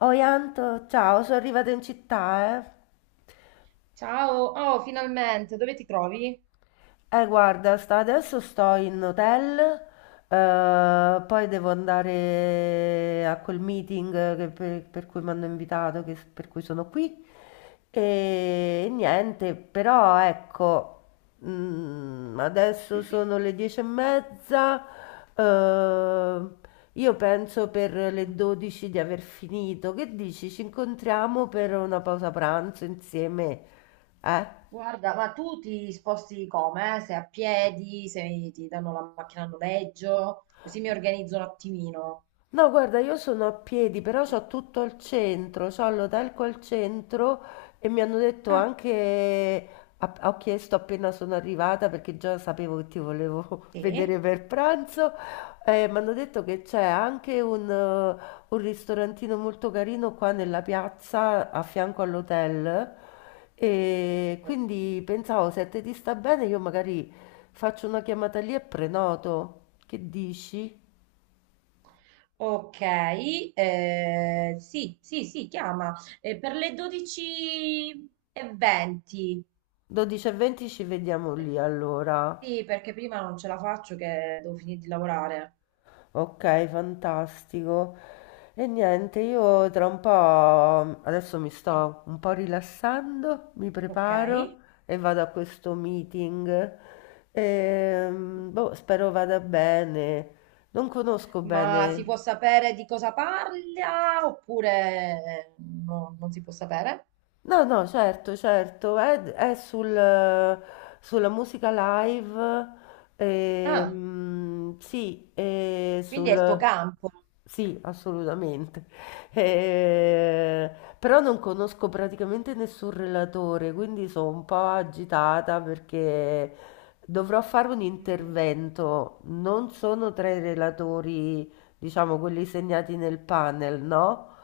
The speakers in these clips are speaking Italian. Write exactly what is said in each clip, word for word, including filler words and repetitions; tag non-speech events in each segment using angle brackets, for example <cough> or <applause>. Oi Anto, ciao, sono arrivata in città, eh. Ciao, oh, finalmente, dove ti trovi? Eh, guarda, sta- adesso sto in hotel, eh, poi devo andare a quel meeting che- per, per cui mi hanno invitato, che- per cui sono qui. E niente, però ecco, mm, adesso sono le dieci e mezza, eh, io penso per le dodici di aver finito. Che dici? Ci incontriamo per una pausa pranzo insieme, eh? Guarda, ma tu ti sposti come? Eh? Se a piedi, se ti danno la macchina a noleggio, così mi organizzo un attimino. No, guarda, io sono a piedi, però so tutto il centro, so Lodalco al centro e mi hanno detto Ah, anche, a- ho chiesto appena sono arrivata perché già sapevo che ti volevo <laughs> vedere sì? per pranzo. Eh, mi hanno detto che c'è anche un, eh, un ristorantino molto carino qua nella piazza a fianco all'hotel, e Oh, quindi pensavo se a te ti sta bene io magari faccio una chiamata lì e prenoto, che dici? ok, eh, sì, sì, sì, chiama. Eh, per le dodici e venti. dodici e venti ci vediamo Eh, lì allora. Sì, perché prima non ce la faccio che devo finire di lavorare. Ok, fantastico. E niente, io tra un po' adesso mi sto un po' rilassando, mi Ok. preparo e vado a questo meeting. Ehm, boh, spero vada bene. Non conosco Ma si bene. può sapere di cosa parla oppure eh, no, non si può sapere? No, no, certo, certo, è, è sul- sulla musica live, Ah, ehm, sì, e quindi è il tuo sul. campo. Sì, assolutamente. Eh, però non conosco praticamente nessun relatore, quindi sono un po' agitata perché dovrò fare un Mm. intervento. Non sono tra i relatori, diciamo quelli segnati nel panel, no?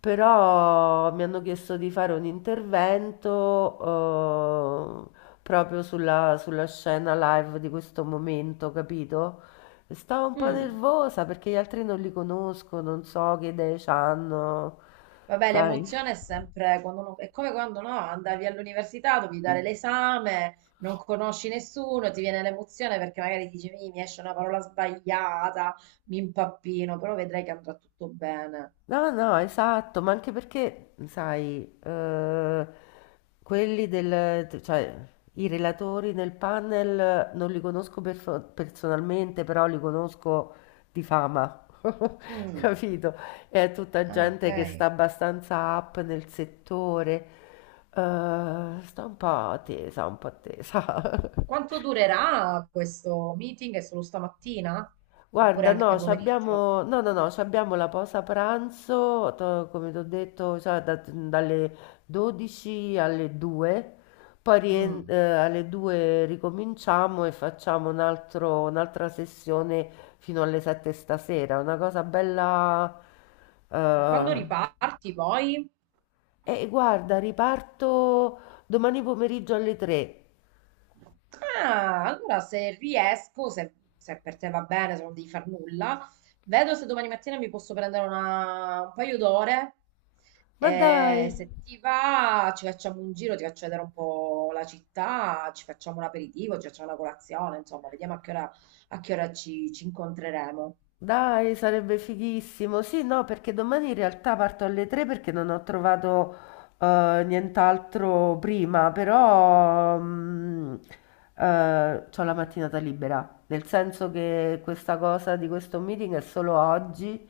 Però mi hanno chiesto di fare un intervento eh, proprio sulla, sulla scena live di questo momento, capito? E stavo un po' Mm. nervosa perché gli altri non li conosco, non so che idee hanno, Vabbè, sai? l'emozione è sempre quando uno- è come quando, no, andavi all'università, dovevi dare l'esame, non conosci nessuno, ti viene l'emozione perché magari dici: "Mi mi esce una parola sbagliata, mi impappino", però vedrai che andrà tutto bene. No, no, no, esatto, ma anche perché, sai, eh, quelli del, cioè, i relatori nel panel non li conosco perso- personalmente, però li conosco di fama, <laughs> Mm. capito? È tutta Ah, gente che sta ok. abbastanza up nel settore, eh, sta un po' tesa, un po' tesa. <laughs> Quanto durerà questo meeting? È solo stamattina? Oppure Guarda, anche no, ci pomeriggio? abbiamo, no, no, no, ci abbiamo la pausa pranzo, to- come ti ho detto, cioè, da- dalle dodici alle due, poi rien- Mm. eh, alle due ricominciamo e facciamo un altro- un'altra sessione fino alle sette stasera, una cosa bella. E quando eh, riparti poi? E guarda, riparto domani pomeriggio alle tre. Ah, allora se riesco, se, se per te va bene, se non devi far nulla, vedo se domani mattina mi posso prendere una- un paio d'ore. Ma E dai! se ti va, ci facciamo un giro, ti faccio vedere un po' la città, ci facciamo un aperitivo, ci facciamo una colazione, insomma, vediamo a che ora, a che ora ci, ci incontreremo. Dai, sarebbe fighissimo. Sì, no, perché domani in realtà parto alle tre perché non ho trovato eh, nient'altro prima, però mm, eh, c'ho la Mm. mattinata libera, nel senso che questa cosa di questo meeting è solo oggi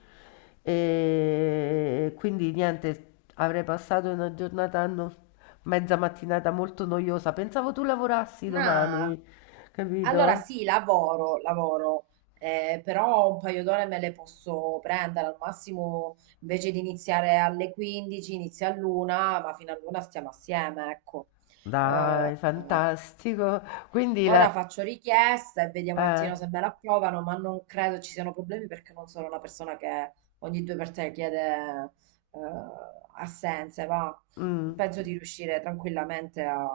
e quindi niente, avrei passato una giornata, no- mezza mattinata molto noiosa. Pensavo tu lavorassi No, domani, allora capito? sì, lavoro, lavoro, eh, però un paio d'ore me le posso prendere, al massimo invece di iniziare alle quindici, inizia all'una, ma fino all'una stiamo assieme, ecco. Eh, Dai, fantastico. Quindi ora la. faccio richiesta e vediamo un eh, attimo se me la approvano, ma non credo ci siano problemi perché non sono una persona che ogni due per tre chiede eh, assenze, va. mm. Penso di riuscire tranquillamente a...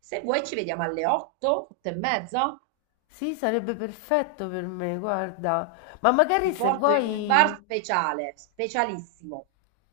Se vuoi ci vediamo alle otto, otto e mezza. Sì, sarebbe perfetto per me, guarda. Ma Ti magari se porto in un bar vuoi. speciale, specialissimo.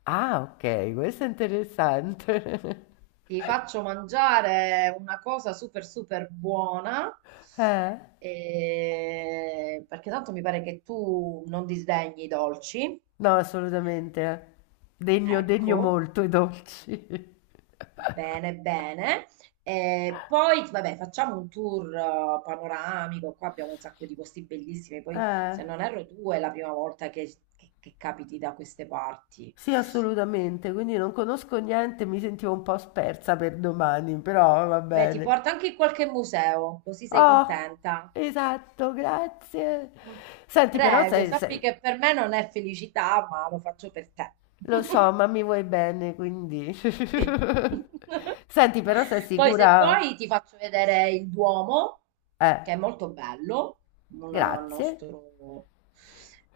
Ah, ok, questo è interessante. Ti faccio mangiare una cosa super super buona. <laughs> Eh? e- Perché tanto mi pare che tu non disdegni i dolci. No, assolutamente. Degno, degno Ecco, molto i dolci. <laughs> bene, bene. E poi, vabbè, facciamo un tour eh, panoramico. Qua abbiamo un sacco di posti bellissimi. Poi, Eh, se non erro, tu è la prima volta che, che che capiti da queste parti. sì, assolutamente. Quindi non conosco niente, mi sentivo un po' spersa per domani, però va Beh, ti bene. porto anche in qualche museo, così sei Oh, contenta. esatto, grazie. Mm. Senti, però Prego, sei, sappi sei- che per me non è felicità, ma lo faccio per te. lo so, <laughs> ma mi vuoi bene, quindi. <laughs> Sì. <laughs> Senti, però sei Poi se sicura? vuoi ti faccio vedere il Duomo, Eh, che è molto bello, una grazie. nostro...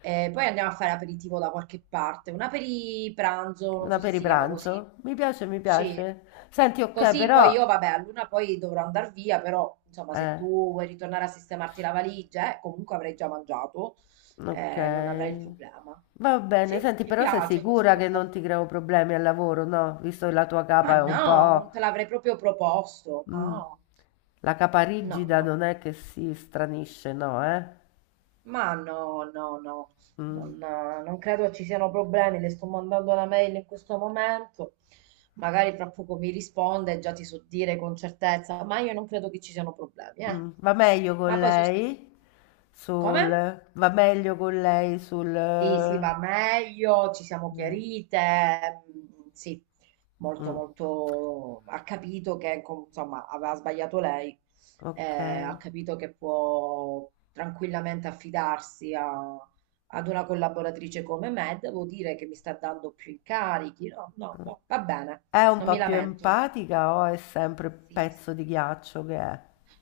E poi andiamo a fare aperitivo da qualche parte, un pranzo, non Una so se per i si chiama così. pranzo? Mi piace, mi Sì. piace. Senti, ok, Così poi però. io, vabbè, a luna poi dovrò andare via, però insomma se Eh, tu vuoi ritornare a sistemarti la valigia, eh, comunque avrai già mangiato, ok. eh, non avrai il problema. Va Sì, bene, senti, ci però sei piace sicura questa che non cosa. ti creo problemi al lavoro, no? Visto che la tua Ma capa è un no, non po'. te l'avrei proprio proposto. Mh. No, La no, caparigida no. non è che si stranisce, no, eh? Ma no, no, no. Mh, Non, eh, non credo ci siano problemi. Le sto mandando la mail in questo momento. Magari fra poco mi risponde e già ti so dire con certezza. Ma io non credo che ci siano problemi, eh. mh. Va meglio con Ma poi sost- lei? come? Sul va meglio con lei sul Sì, sì, eh, va meglio, ci siamo chiarite, mm, sì, molto, mh, molto, ha capito che, com- insomma, aveva sbagliato lei, eh, ha okay. capito che può tranquillamente affidarsi a- ad una collaboratrice come me, devo dire che mi sta dando più incarichi, no, no, no, va bene, È un non mi po' più lamento. empatica o è sempre Sì, sì. pezzo di ghiaccio che è?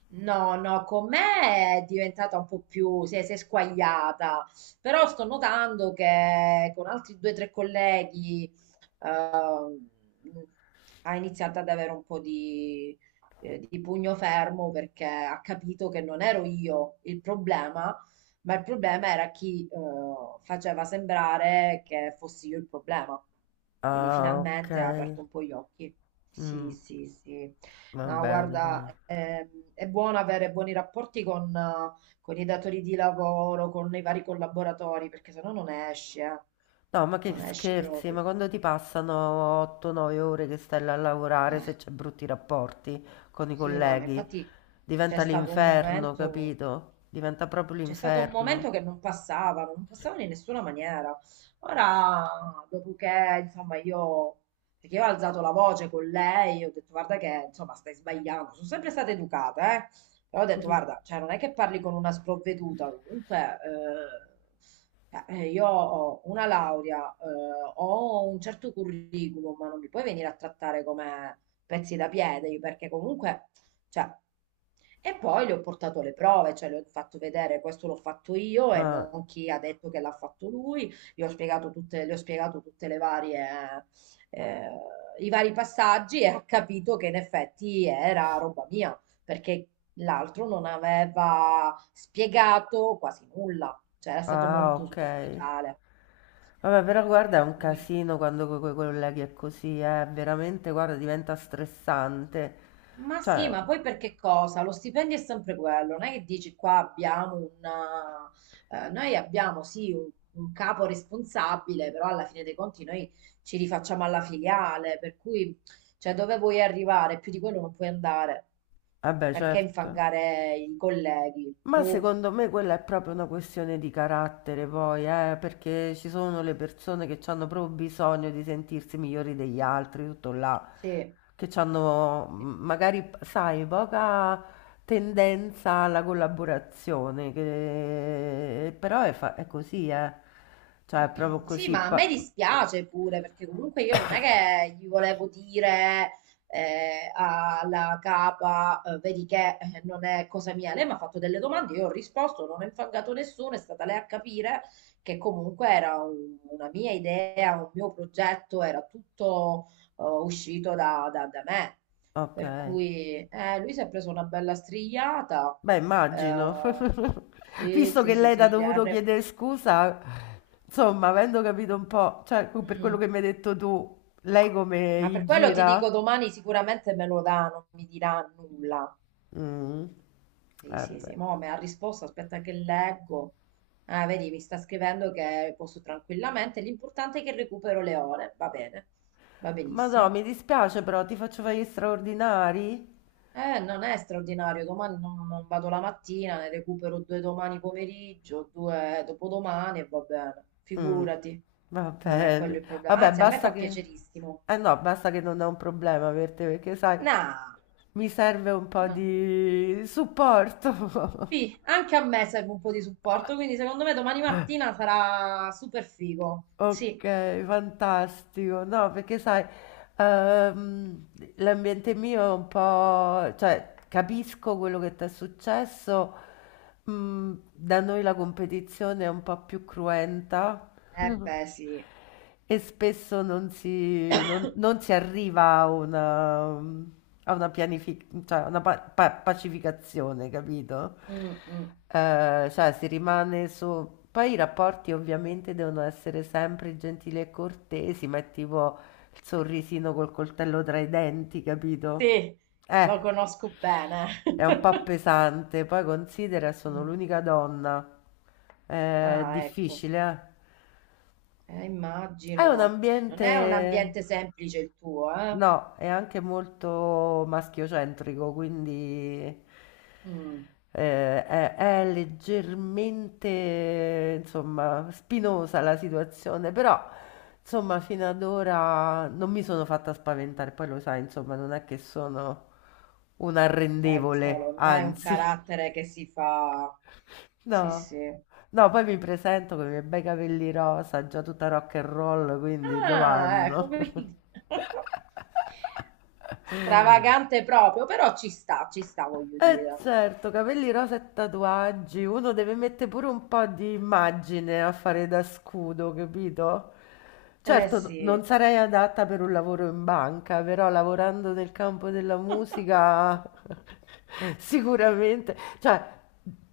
No, no, con me è diventata un po' più, si è, si è squagliata, però sto notando che con altri due o tre colleghi ehm, ha iniziato ad avere un po' di, eh, di pugno fermo perché ha capito che non ero io il problema, ma il problema era chi eh, faceva sembrare che fossi io il problema. Quindi Ah, finalmente ha okay. aperto un po' gli occhi. Sì, Mh, sì, sì. va No, bene, guarda, dai. ehm, è buono avere buoni rapporti con, eh, con i datori di lavoro, con i vari collaboratori, perché sennò non esci, eh. No, ma che Non esci scherzi, ma proprio. quando ti passano otto nove ore che stai là a lavorare, Eh, se c'è brutti rapporti con i sì, no, ma colleghi infatti c'è diventa stato un l'inferno, momento. capito? Diventa proprio C'è stato un l'inferno. momento che non passavano, non passavano in nessuna maniera. Ora, dopo che, insomma, io, perché io ho alzato la voce con lei, ho detto, guarda che, insomma, stai sbagliando. Sono sempre stata educata, eh. Però ho detto, guarda, <laughs> cioè, non è che parli con una sprovveduta. Comunque, eh, cioè, eh, io ho una laurea, eh, ho un certo curriculum, ma non mi puoi venire a trattare come pezzi da piede, perché comunque... Cioè, e poi le ho portato le prove, cioè le ho fatto vedere questo l'ho fatto io e Ah, non chi ha detto che l'ha fatto lui, gli ho spiegato tutte, le ho spiegato tutte le varie, eh, eh, i vari passaggi e ha capito che in effetti era roba mia, perché l'altro non aveva spiegato quasi nulla, cioè era stato ah, molto ok. superficiale. Vabbè, però guarda, è Per un cui... casino quando con i colleghi è così, eh, veramente, guarda, diventa stressante. Ma sì, Cioè, ma poi perché cosa? Lo stipendio è sempre quello, non è che dici qua abbiamo una... eh, eh, noi abbiamo sì un, un capo responsabile, però alla fine dei conti noi ci rifacciamo alla filiale, per cui cioè, dove vuoi arrivare? Più di quello non puoi andare. vabbè, Perché certo. infangare i colleghi? Ma Boh, secondo me quella è proprio una questione di carattere, poi, eh, perché ci sono le persone che hanno proprio bisogno di sentirsi migliori degli altri, tutto là, sì. che hanno Sì. magari, sai, poca tendenza alla collaborazione, che- però è, fa- è così, eh. Cioè, è proprio Sì, così. ma a me pa- dispiace pure perché comunque io non è che gli volevo dire eh, alla capa, eh, vedi che eh, non è cosa mia. Lei mi ha fatto delle domande, io ho risposto, non ho infangato nessuno, è stata lei a capire che comunque era un- una mia idea, un mio progetto, era tutto eh, uscito da, da- da me. Ok. Per cui eh, lui si è preso una bella strigliata. Beh, immagino. Eh, <laughs> sì, Visto sì, che sì, lei t'ha sì, le ha dovuto re- chiedere scusa, insomma, avendo capito un po', cioè, per quello Mm. che mi hai detto tu, lei come Ma gli per quello ti dico gira? domani sicuramente me lo dà, non mi dirà nulla. Mm. Sì, Eh sì, sì, beh. mo me ha risposto, aspetta che leggo. Ah, vedi, mi sta scrivendo che posso tranquillamente, l'importante è che recupero le ore, va bene, va Ma no, benissimo. mi dispiace però, ti faccio fare gli straordinari? Eh, non è straordinario, domani non, non vado la mattina, ne recupero due domani pomeriggio, due dopodomani e va bene, Mm. figurati, Va non è quello bene. il problema. Vabbè, Anzi, a me basta fa che. piacerissimo. Eh no, basta che non è un problema per te, perché sai, No, mi serve un po' no. di supporto. Sì, <laughs> anche a me serve un po' di supporto, quindi secondo me domani mattina sarà super figo. Sì. Okay, fantastico. No, perché sai, ehm, l'ambiente mio è un po', cioè capisco quello che ti è successo. Mm, da noi la competizione è un po' più cruenta. Eh <laughs> beh, sì. E spesso non si, non- non si arriva a una, a una, pianific- cioè, a una pa- pa- pacificazione, capito? Mm, mm. Eh, cioè si rimane su. Poi i rapporti ovviamente devono essere sempre gentili e cortesi, ma è tipo il sorrisino col coltello tra i denti, capito? Sì, lo Eh, conosco bene. è un po' <laughs> pesante. Poi considera, sono Mm. l'unica donna. È Ah, ecco. difficile, eh? Eh, È un immagino. Non è un ambiente, ambiente semplice il tuo, eh? no, è anche molto maschiocentrico, quindi Mm. eh, è, è leggermente, insomma, spinosa la situazione, però, insomma, fino ad ora non mi sono fatta spaventare, poi lo sai, insomma, non è che sono un Eh, lo so, arrendevole, lo- non hai un anzi. carattere che si fa... Sì, No, sì. no, poi mi presento con i miei bei capelli rosa, già tutta rock and roll, quindi Ah, ecco, dov'anno? quindi <laughs> <laughs> stravagante proprio, però ci sta, ci sta, voglio Eh dire. certo, capelli rosa e tatuaggi, uno deve mettere pure un po' di immagine a fare da scudo, capito? Eh Certo, n- non sì. sarei adatta per un lavoro in banca, però lavorando nel campo della musica <laughs> sicuramente, cioè,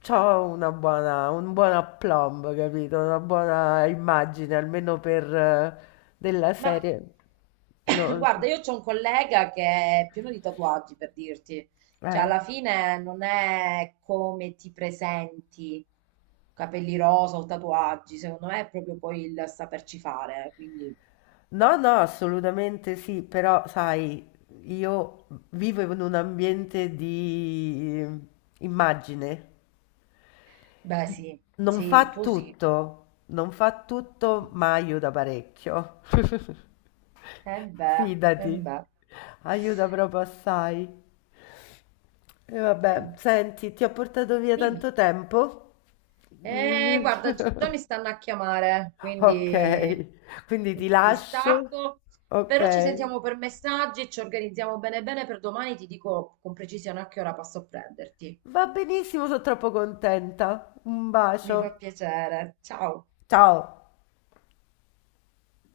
c'ho una buona, un buon aplomb, capito? Una buona immagine, almeno per eh, della Ma serie. <coughs> No, sì. guarda, io c'ho un collega che è pieno di tatuaggi, per dirti. Cioè, eh. alla fine non è come ti presenti, capelli rosa o tatuaggi, secondo me è proprio poi il saperci fare, quindi No, no, assolutamente sì, però sai, io vivo in un ambiente di eh, immagine. beh sì, Non sì, il fa tuo sì. tutto, non fa tutto, ma aiuta parecchio. Eh <laughs> beh, eh Fidati, beh. aiuta proprio assai. E Eh, vabbè, senti, ti ho portato via dimmi. tanto tempo. Eh, guarda, <laughs> già mi stanno a chiamare, Ok, quindi quindi ti ti lascio. stacco. Però ci Ok. sentiamo per messaggi, ci organizziamo bene bene per domani, ti dico con precisione a che ora passo a prenderti. Va benissimo, sono troppo contenta. Un Mi fa bacio. piacere. Ciao. Ciao.